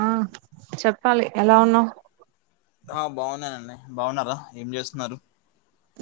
ఆ చెప్పాలి, ఎలా ఉన్నావు? ఆ బాగున్నానండి. బావున్నారా, ఏం చేస్తున్నారు?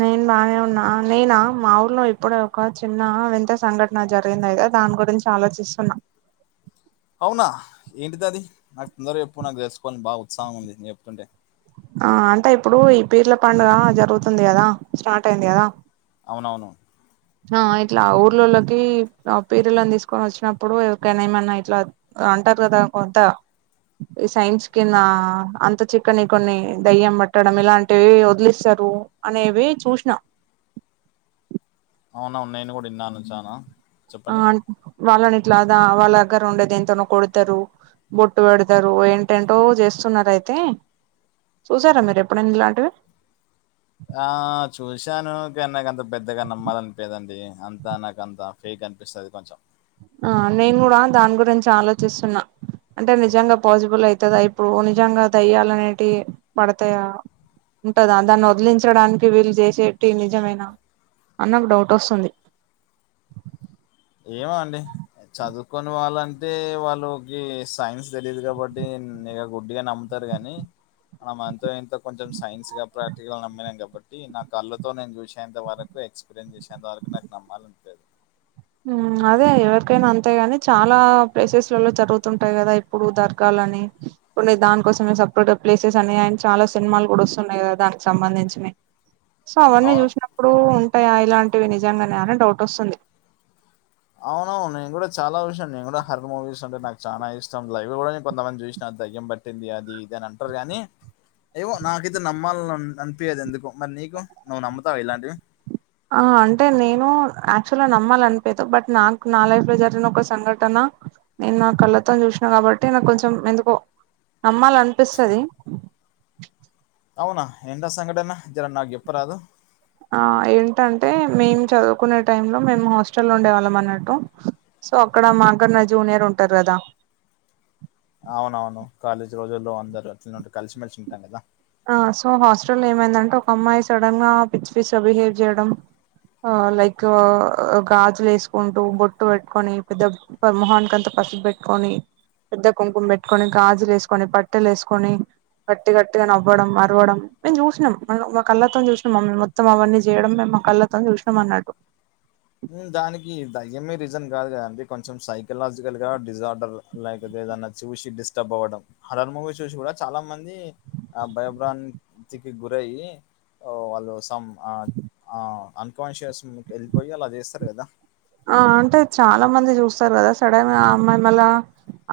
నేను బానే ఉన్నా. ఆ నేనా మా ఊర్లో ఇప్పుడు ఒక చిన్నా వింత సంఘ టనా జరిగింది అయితే దాని గురించి ఆలోచిస్తున్నా. అవునా ఏంటిది అది. నాకు తొందర చెప్పు నాకు తెలుసుకోవాలని బాగా ఉత్సాహం ఉంది నువ్వు చెప్తుంటే. ఆ అంటే ఇప్పుడు ఈ పీర్ల పండగ జరుగుతుంది కదా, స్టార్ట్ అయింది కదా. అవునవును. ఆ ఇట్లా ఊర్లోలకి ఆ పీరులని తీసుకొని వచ్చినప్పుడు ఎవరికైనా ఏమన్నా ఇట్లా అంటరు కదా కొంత ఈ సైన్స్కి నా అంతు చిక్కని కొన్ని దెయ్యం పట్టడం ఇలాంటివి వదిలిస్తరు. అనేవి చూశినా. అవునవును నేను కూడా ఇన్నాను చానా. ఆ చెప్పండి వాళ్ళని ఇట్లా దా వాళ్ళ దగ్గర ఉండే దేనితోనో కొడతరు. బొట్టు పెడతరు, ఏంటేంటో చేస్తున్నరు అయితే చూసారా మీరు ఎప్పుడైన ఇలాంటివి. ఆ చూశాను కానీ నాకు అంత పెద్దగా నమ్మాలనిపియదండి అంతా నాకంతా ఫేక్ అనిపిస్తది కొంచెం. ఆ నేను కూడా దాని గురించే ఆలోచిస్తున్నా అంటే నిజంగా పాసిబుల్ అయితదా ఇప్పుడు నిజంగా దయ్యాలు అనేటియి పడతాయా ఉంటదా దాన్ని వదిలించడానికి వీళ్ళు చేసేటివి నిజమేనా అని నాకు డౌట్ వస్తుంది. ఏమో అండి. చదువుకొని వాళ్ళంటే వాళ్ళకి సైన్స్ తెలియదు కాబట్టి ఇగ గుడ్డిగా నమ్ము తరు కాని. మనం అంతో ఇంతో కొంచెం సైన్స్ గా ప్రాక్టికల్ నమ్మినం కాబట్టి నా కళ్ళతో నేను చూశేంత వర కు ఎక్స్పీరియన్స్ చేసేంత వరకు నాకు నమ్మాలనిపియదు. అదే ఎవరికైనా అంతే గాని చాలా ప్లేసెస్లలో జరుగుతుంటది కదా ఇప్పుడు దర్గాలని కొన్ని దానికోసమే సపరేట్గా ప్లేసెస్ అని ఆయన చాలా సినిమాలు కూడా వస్తున్నాయి కదా దానికి సంబంధించినయి. సో అవన్నీ అవును చూశినప్పుడు ఉంటాయ ఇలాంటివి నిజంగనే అని డౌట్ వస్తుంది. అవునవును నేను కూడా చాలా చూశిన, నేను కూడా హార్రర్ మూవీస్ అంటే నాకు చానా ఇష్టం. లైవ్గా కూడా నేను కొంతమంది చూశిన దెయ్యం బట్ పట్టింది అది ఇది అని అంటరు గానీ ఏమో నాకైతే నమ్మాలని అని అనిపియదు ఎందుకో. మరి నీకు నువ్వు నమ్ముతవ ఇలాంటివి? ఆ అంటే నేను యాక్చువల్గా నమ్మాలనిపియదు బట్ నాకు నా లైఫ్లో జరిగిన ఒక సంఘటన నేను నా కళ్ళతోని చూశినా కాబట్టి నాకు కొంచెం ఎందుకో నమ్మాలనిపిస్తది. అవునా ఎంటి ఆ సంఘటన జరా నాకు చెప్పరాదు. ఆ ఏంటంటే మేము చదువుకునే టైం లో మేము హాస్టల్లో ఉండేవాళ్ళం అన్నట్టు. సో అక్కడ మా కన్న జూనియర్ ఉంటరు గదా అవునవును కాలేజీ రోజుల్లో అందరు అట్లనే ఉంటరు కలిశిమెలిశి ఉంటాం కదా. ఆ సో హాస్టల్లో ఏమైందంటే ఒక అమ్మాయి సడన్గా పిచ్చి పిచ్చిగా బిహేవ్ చేయడం ఆ లైక్ గాజులు ఎసుకుంటూ, బొట్టు పెట్టుకొని, పెద్ద మొహానికంతా పసుపు బెట్టుకొని పెద్ద కుంకుమ పెట్టుకొని, గాజులు ఎసుకొని, పట్టీలు ఏసుకొని గట్టి గట్టిగా నవ్వు ఇవ్వడం అరవడం మేము చూసినాం మ మా కళ్ళతో చూసినాం మొత్తం అవన్నీ చేయడం మేము మా కళ్ళతో చూసినాం అన్నట్టు దానికి దయ్యమే రీజన్ కాదు కదండి కొంచెం సైకలాజికల్ గా డిజార్డర్ లైక్దేదన్నా చూసి డిస్టర్బ్ అవ్వడం హారర్ మూవీ చూసి కూడా చాలా మంది ఆ భయబ్రాంతికి గురాయ్యి వాళ్ళు సమ్ అ అ అన్కాన్షియస్కి వెళ్ళిపోయి అలా చేస్తారు కదా. ఆ అంటే చాలా మంది చూస్తారు కదా సడన్ గా అమ్మాయిని అలా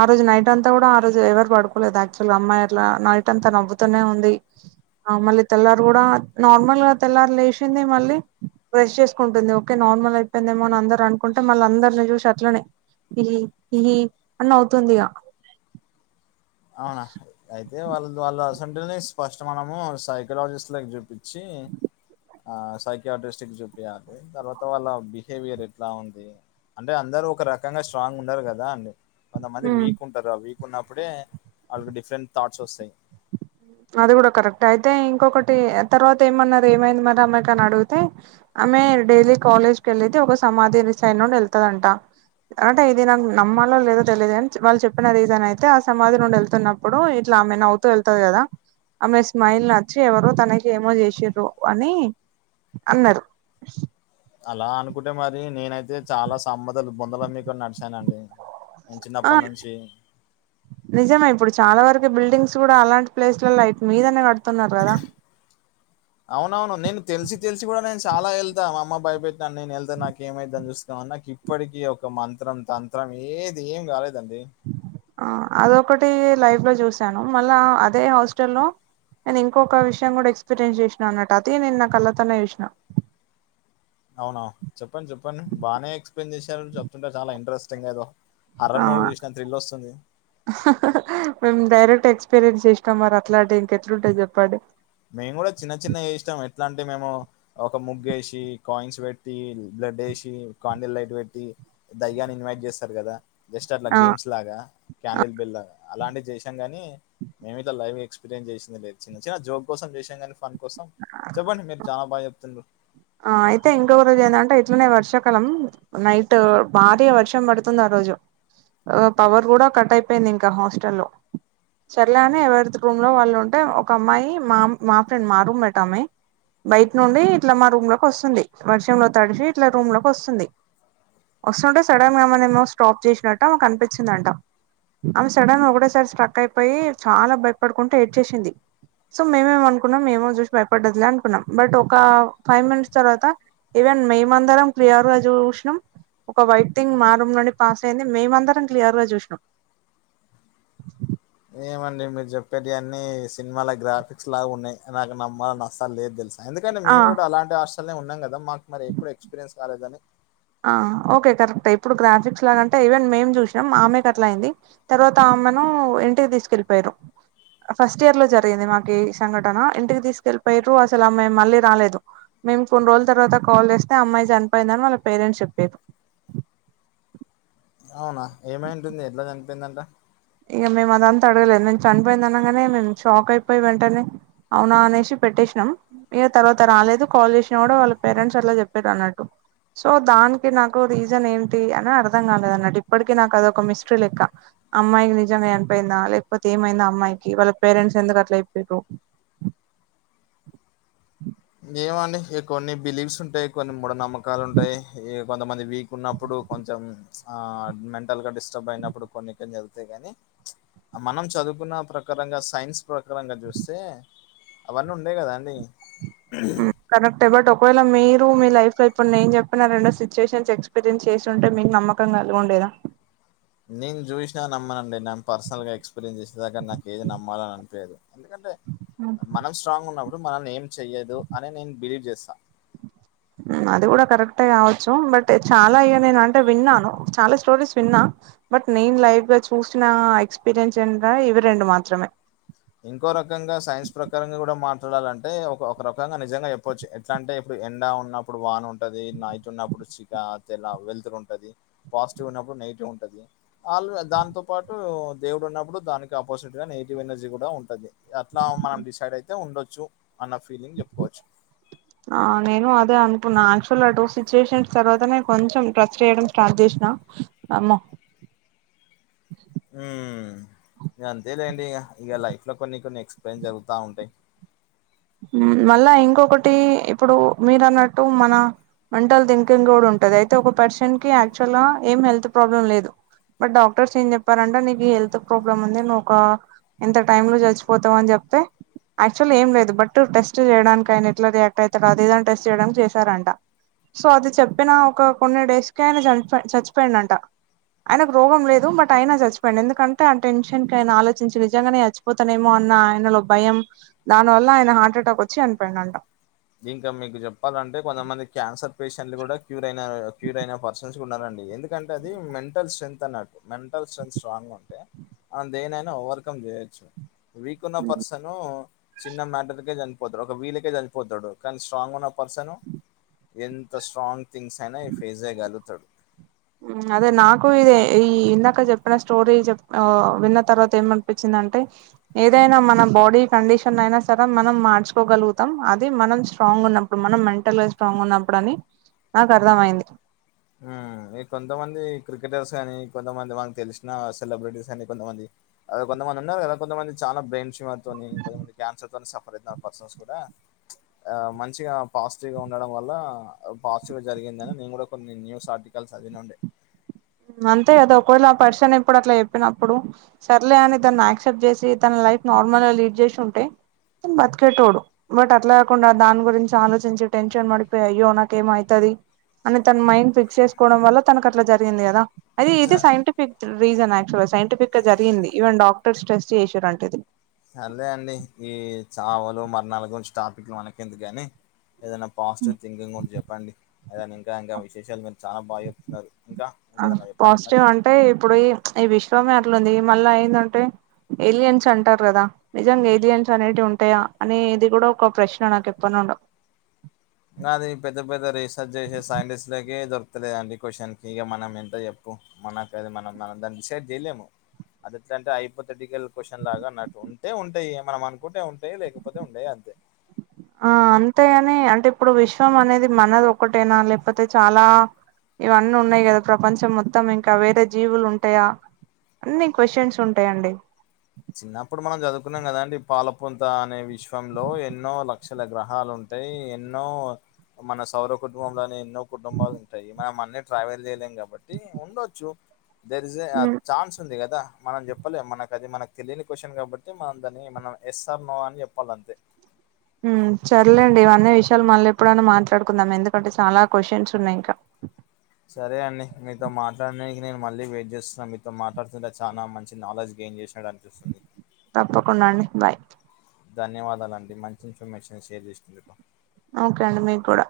ఆ రోజు నైట్ అంతా కూడా ఆ రోజు ఎవరు పడుకోలేదు యాక్చువల్ గా అమ్మాయి అట్లా నైట్ అంతా నవ్వుతూనే ఉంది ఆ మళ్ళ తెల్లారి గూడా నార్మల్గా తెల్లారి లేచింది మళ్ళీ బ్రష్ చేసుకుంటుంది ఓకే నార్మల్ అయిపోయిదేమో అందర్ అనుకుంటే మళ్ళ అందరిని చూసి అట్లనే ఇహి ఇహి అని నవ్వుతుంది ఇగా అవునా అయితే వాళ్ళ వాళ్ళ అసంటలని స్పష్ట మనము సైకలాజిస్ట్ లాకి చూపించి ఆ సైకాడ్రీస్టిక్ కి చూపియాలే తర్వాత వాళ్ళ బిహేవియర్ ఎట్లా ఉంది అంటే అందరూ ఒక రకంగా స్ట్రాంగ్ ఉన్నారు కదా అండి. కొంతమంది ఇగ వీక్ ఉంటారు ఆ వీక్ ఉన్నప్పుడే వాళ్ళకి డిఫరెంట్ థాట్స్ వస్తాయి. అది కూడా కరెక్ట్ అయితే ఇంకొకటి తర్వాత ఏమన్నారు ఏమైంది మరి ఆమె కాని అడిగితే ఆమె డైలీ కాలేజ్ కి వెళ్ళితే ఒక సమాధి సైడ్ నుండి వెళ్తాదంట అంటే ఇది నాకు నమ్మాలో లేదో తెలియదు గాని వాళ్ళు చెప్పిన రీజన్ అయితే ఆ సమాధి నుండి వెళ్తున్నాం ప్పుడు ఇట్లా ఆమె నవ్వుతూ వెళ్తాది గదా ఆమె స్మైల్ నచ్చి ఎవరో తనకి ఏమో చేసిన్రు అని అన్నరు అలా అనుకుంటే మరి నేనైతే చాలా సంబధలు భోందాళ్లి కూడా నడిచానండి. నేన్ ఆ చిన్నప్పటి నుంచి నిజమే ఇప్పుడు చాలా వరకు బిల్డింగ్స్ కూడా అలాంటి ప్లేస్లలో మీదనే కడుతున్నారు గదా. అవునవును నేను తెలిసి తెలిసి కూడా నేను చాలా వెళ్తా మా అమ్మ భయపేట్టిది నేను వెళ్తాను నాకు ఏమయితదిని చూసుకుందామని నాకు ఇప్పటికీ ఒక మంత్రం తంత్రం ఏది ఏం కాలేదండి. ఆ అదొకటి లైఫ్ లో చూశాను మళ్ళా అదే హాస్టల్ లో నేను ఇంకొక విషయం కూడా ఎక్స్పీరియన్స్ చేసినా అన్నట్టు అది నేను నా కళ్ళతోనే చూసిన అవునా చెప్పండి చెప్పండి బానే ఎక్స్ప్లెయిన్ చేశారు చెప్తుంటే చాలా ఇంట్రెస్టింగ్ ఏదో హారర్ ఆ మూవీ చేసినా థ్రిల్ వస్తుంది. మేము డైరెక్ట్ ఎక్స్పీరియన్స్ చేసినం మరి అట్లా అంటే ఇంకెట్లుంటది చెప్పండి. మేము కూడా చిన్న చిన్నవి చుసినం ఎట్లా అంటే మేము ఒక ముగ్ వేసి కాయిన్స్ పెట్టి, బ్లడ్ వేసి, కాండల్ లైట్ పెట్టి దయ్యాని ఇన్వైట్ చేస్తారు కదా జస్ట్ అట్లా ఆ గేమ్స్ లాగా ఆ క్యాండిల్ బిల్ అలాంటివి చేసాం కానీ మేము ఇట్లా లైవ్ ఎక్స్పీరియన్స్ చేసింది లేదు చిన్న చిన్న జోగ్ కోసం చేసాం కానీ ఫన్ కోసం చెప్పండి మీరు చానా బాగా చెప్తుంరు. ఆ అయితే ఇంకొక రోజు ఏందంటే ఇట్లనే వర్షాకాలం నైట్ భారీ గా వర్షం పడుతుంది ఆ రోజు పవర్ కూడా కట్ అయిపోయింది ఇంకా హాస్టల్ల్లో సర్లే అని ఎవరి రూమ్ లో వాళ్ళు ఉంటే ఒక అమ్మాయి మా మా ఫ్రెండ్ మా రూమ్మేట్ ఆమె బయట నుండి ఇట్లా మా రూమ్ లోకి వస్తుంది వర్షంలో తడిచి ఇట్లా రూమ్ లోకి వస్తుంది. వస్తుంటే సడన్ గా మేము స్టాప్ చేసినట్టు ఆమెకు అనిపించిందంట. ఆమె సడన్ గా ఒకోసారి స్ట్రక్ అయిపోయి చానా భయపడుకుంటు ఏడ్చేసింది. సో మేమేం అనుకున్నాం ఏమో చూసి భయపడ్డదిలే అనుకున్నాం బట్ ఒక ఫైవ్ మినిట్స్ తర్వాత ఈవెన్ మేమందరం క్లియర్ గా జూసినం ఒక వైట్ థింగ్ మా రూమ్ నుండి పాస్ అయింది మేమందరం క్లియర్ గా చూసినం ఏమండి మీరు చెప్పేటియన్నీ సినిమాల గ్రాఫిక్స్ లాగ ఉన్నయ్ నాకు నమ్మాలని అస్సల్ లేదు తెలుసా ఎందుకంటే ఆ మేము కూడా అలాంటి హాస్టల్నే ఉన్నాం కదా మాకు మరి ఎప్పుడు ఎక్స్పీరియన్స్ కాలేదని ఆ ఓకే కరెక్టే ఇప్పుడు గ్రాఫిక్స్ లాగ అంటే ఈవెన్ మేం చూసినం ఆమెకట్ల అయ్యింది తర్వాత ఆమనూ ఇంటికి తీసుకెళ్ళిపోయారు ఫస్ట్ ఇయర్ లో జరిగింది మాకీ సంఘటన ఇంటికి తీస్కెళ్ళిపోయిరు అస్సలు ఆమె మళ్ళీ రాలేదు మేము కొన్ని రోజుల తర్వాత కాల్ చేస్తే అమ్మాయి చనిపోయిందని వాళ్ళ పేరెంట్స్ చెప్పిర్ అవునా ఏమైయుంటుంది ఎట్ల చనిపోయిందంట ఇక మేమదంతా అడగలే మేము చనిపోయింది అనంగనే మేము షాక్ అయిపోయి వెంటనే ఔనా అనేసి పెట్టేష్నం ఇగ తర్వాత రాలేదు కాల్ జేస్నా గూడా వాళ్ళ పేరెంట్స్ అట్ల చెప్పిరన్నట్టు సో దాన్కి నాకు రీజన్ ఏంటి అని అర్థం కాలేదు అన్నట్టు ఇప్పటికీ నాకు అదొక మిస్ట్రీ లెక్క అమ్మాయి నిజంగా చనిపోయిందా లేక్పోతే ఏమైందా అమ్మాయికి వాళ్ళ పేరెంట్స్ ఎందుకు అట్ల చెప్పిర్రూ ఏమో అండి కొన్ని బిలీవ్స్ ఉంటయ్ కొన్ని మూఢ నమ్మకాలుంటై ఈగ్ కొంతమంది వీకున్నప్పుడు కొంచెం ఆ మెంటల్గా డిస్టర్బైనప్పుడు కొన్ని కొన్ని జరుగుతై గానీ మనం చదువుకున్నా ప్రకారంగా సైన్స్ ప్రకారంగా జూస్తే అవన్నుండై గదా అండి కరెక్టే బట్ ఒకవేళ మీరూ మీ లైఫ్ లో ఇప్పుడు నేను జెప్పిన రెండో సిచ్యువేషన్స్ ఎక్స్ పిరిన్స్ చేసుంటే మీకు నమ్మకం గలిగుండేదా నేను జూష్న నమ్మనండి నేన్ పర్సనల్గా ఎక్స్పీరియన్స్ చేసే దాక నాకు ఏది నమ్మాలననిపియ్యదు ఎందుకంటే మనం స్ట్రాంగున్నప్పుడు మనల్నేం చెయ్యదు అని నేను బిలీవ్ చేస్తా ఉ అది కూడా కరెక్టే కావచ్చు బట్ చాలా ఇగ నేను అంటే విన్నాను చాలా స్టోరీస్ విన్నా బట్ నేను లైవ్ గా చూసినా ఎక్స్పీరియన్స్ ఏంట ఇవి రెండు మాత్రమే ఇంకో రకంగా సైన్స్ ప్రకారంగా కూడా మాట్లాడాలంటే ఒక ఒక రకంగా నిజంగా చెప్పొచ్చు ఎట్ ఎట్లంటే ఇప్పుడు ఎండా ఉన్నప్పుడు వానుంటది నైట్ ఉన్నప్పుడు చికా తెల వెళ్తురుంటది పాజిటివ్ వున్నప్పుడు నెగిటివ్ ఉంటది ఆల్వే దాంతో పాటూ దేవుడు ఉన్నప్పుడు దానికి ఆపోజిట్ గా నెగిటివ్ ఎనర్జి ర్జీ గూడా ఉంటది అట్లా మనం డిసైడ్ అయితే ఉండొచ్చు అన్న ఫీలింగ్ చెప్పుకోవచ్చు ఆ నేను అదే అనుకున్నా యాక్చువల్గా ఆ టూ సిచ్యువేషన్స్ తర్వాత నే కొంచెం ట్రస్ట్ చేయడం స్టార్ట్ జేష్నా అమ్మా ఊ అంతేలేండి ఇగ ఇగ లైఫ్ లో కొన్ని కొన్ని ఎక్స్పీరియన్ జరుగుతా ఉంటయ్ మళ్ళా ఇంకొకటీ ఇప్పుడూ మీరన్నట్టు మనా మెంటల్ థింకింగ్ గూడుంటది అయితే ఒక పర్సన్కి యాక్చువల్గా ఏం హెల్త్ ప్రాబ్లం లేదు బట్ డాక్టర్స్ ఏం చెప్పారంటే నీకీ హెల్త్ ప్రాబ్లమ్ ఉంది నువ్వొకా ఇంత టైమ్ లో చచ్చిపోతావని చెప్తే యాక్చువల్ ఏం లేదు బట్ టు టెస్ట్ చేయడాన్కి ఆయన ఎట్ల రియాక్ట్ అయితడో అదీ ఇదని టెస్ట్ చేయడానికి చేశారంట సో అది చెప్పినా ఒక కొన్ని డేస్కే ఆయన చనిపో చచ్చిపోయిండంట ఆయనకి రోగం లేదు బట్ అయిన చచ్చిపోయిండు ఎందుకంటే ఆ టెన్షన్కి ఆయన ఆలోచించి నిజంగనే చచ్చిపో పోతనేమో అన్న ఆయనలో భయం దాని వల్ల ఆయన హార్ట్ అటాక్ వచ్చి చనిపోయిడంట ఇంకా మీకు చెప్పాలంటే కొంతమంది క్యాన్సర్ పేషెంట్లు కూడా క్యూరైనారు క్యూరైన పర్సన్ సున్నారండి ఎందుకంటే అది మెంటల్ స్ట్రెంత్ అన్నట్టు మెంటల్ స్ట్రెంత్ స్ట్రాంగ్ ఉంటే మనం దేన్నైనా ఓవర్కమ్ చేయొచ్చు వీకున్న పర్సనూ చిన్న మ్యాటర్కే చనిపోతరు ఒక వీల్లకే చని పోతడు. కానీ స్ట్రాంగ్ ఉన్న పర్సను ఎంత స్ట్రాంగ్ థింగ్స్ అయినా ఈ ఫేస్ చేయ్యగలుగుతాడు. మ్ అదే నాకు ఇదే ఈ ఇందాక చెప్పిన స్టోరీ చెప్ ఆ విన్న తర్వాత ఏమన్పించిందంటే, ఏదైనా మన బాడీ కండిషన్నైనా సరే మనం మార్చుకోగలుగుతాం. అది మనం స్ట్రాంగ్ ఉన్న ప్పుడు మనం మెంటల్గా స్ట్రాంగ్ ఉన్నప్పుడు అని నాకు అర్థమైంది. హుమ్ ఈ కొంతమంది క్రికెటర్స్ గానీ కొంతమంది, వానికి తెలిసిన సెలబ్రిటీస్ అని కొంతమంది అదే కొంతమంది ఉన్నారు గదా కొంతమంది చాలా బ్రయిన్షిమ్మరుతోని కొంతమంది క్యాన్సర్ తోని సఫర్ అయితున్న పర్సన్స్ కూడా ఆ మంచిగా పాజిటివ్ గా ఉండడం వల్ల, పాజిటివ్ గా జరిగిందని నేను కూడా, కొన్ని న్యూస్ ఆర్టికల్స్ చదివినుండే. మ్ అంతే కదా ఒకవేళ ఆ పర్సన్ ఇప్పుడు అట్ల చెప్పినప్పుడు, సర్లే అని దాన్ని యాక్సెప్ట్ చేసి, తన లైఫ్ నార్మల్ గ లీడ్ చేషి ఉంటే, తను బతికేటోడు. బట్ అట్ల కాకుండా, దాని గురించి ఆలోచించి, టెన్షన్ పడిపోయి, అయ్యో నాకేమో అయితది అని తన మైండ్ ఫిక్స్ చేసుకోవడం వల్ల తనకు అట్ల జరిగింది గదా! అది స ఇది సైంటిఫిక్ రీజన్ యాక్చువల్గ సైంటిఫిక్గా జరిగింది ఈవెన్ డాక్టర్స్ ట్రేస్ట్ చేషిరంట ఇది. సరలే అండి, ఈ చావలు, మరణాల గురించి టాపిక్లు మనకెందుకు గానీ ఏదన్న పాజిటివ్ థింకింగ్ గురించి చెప్పండి. ఏదన్న ఇంకా ఇంకా విశేషాలు మీరు చానా బాగా చెప్తున్నారు ఇంకా ఆ ఇంకేదైనా జెప్పండి మరి? పాజిటివ్ అంటే ఇప్పుడు ఇ ఈ విశ్వమే అట్లుంది. మళ్ళ ఎందంటే, ఎలియన్స్ అంటారు కదా! నిజంగ ఏలియన్స్ అనేటివి ఉంటయా? అనేది గూడ ఒక ప్రశ్న నాకు ఎప్పడ్నుండొ. ఇంగ అది పెద్ద పెద్ద రీసర్చ్ చేసే సైంటిస్టలకే దొరుకుతలేదండి ఈ క్వశ్చన్ కి ఇగ మనం ఎంత చెప్పు. మనకది మనం మనం దాన్ని డిసైడ్ చేయలేము. అది ఎట్లంటే హైపోథేటికల్ క్వశ్చన్ లాగా అన్నట్టు ఉంటే ఉంటయి, మనం అనుకుంటే ఉంటయి, లేకపోతే ఉండయి అంతె. ఆ అంతేగాని అంటే ఇప్పుడు విశ్వం అనేది మనది ఒకటేనా లేపోతే చాలా ఇవన్నీ ఉన్నాయి గదా ప్రపంచం మొత్తం ఇంకా వేరే జీవులు ఉంటయా? అన్నీ క్వశ్చన్స్ ఉంటయండి. చిన్నప్పుడు మనం చదువుకున్నాం కదండీ! పాలపొంత అనే విశ్వంలో ఎన్నో లక్షల గ్రహాలు ఉన్ టయి ఎన్నో మన సౌర కుటుంబంలోని ఎన్నో కుటుంబాలు ఉంటాయి. మనం అన్ని ట్రావెల్ చేయలేం కాబట్టి ఉండొచ్చు. There is a uh chance ఉంది గదా! మనం చెప్పలేం మనకు అది మనక్ తెలియని క్వశ్చన్ కాబట్టి, మనం దాన్ని మనం ఎస్ ఆర్ నో అని చెప్పాలి అంతే. మ్ సర్లేండి ఇవన్నీ విషయాలు మళ్ళీ ఎప్పుడైన మాట్లాడుకుందాం. ఎందుకంటే, చాలా క్వశ్చన్స్ ఉన్నాయి ఇంకా. సరే అండి మీతో మాట్లాడనికి నేను మళ్ళీ వెయిట్ చేస్తాన్. మీతో మాట్లాడుతుంటే చానా మంచి నాలెడ్జ్ గెయిన్ చేషినట్ అని పిస్తుంది. తప్పకుండా అండి బాయ్. ధన్యవాదాలండి. మంచి ఇన్ఫర్మేషన్ షేర్ చేసినందుకు. ఓకే అండి మీకు గూడ.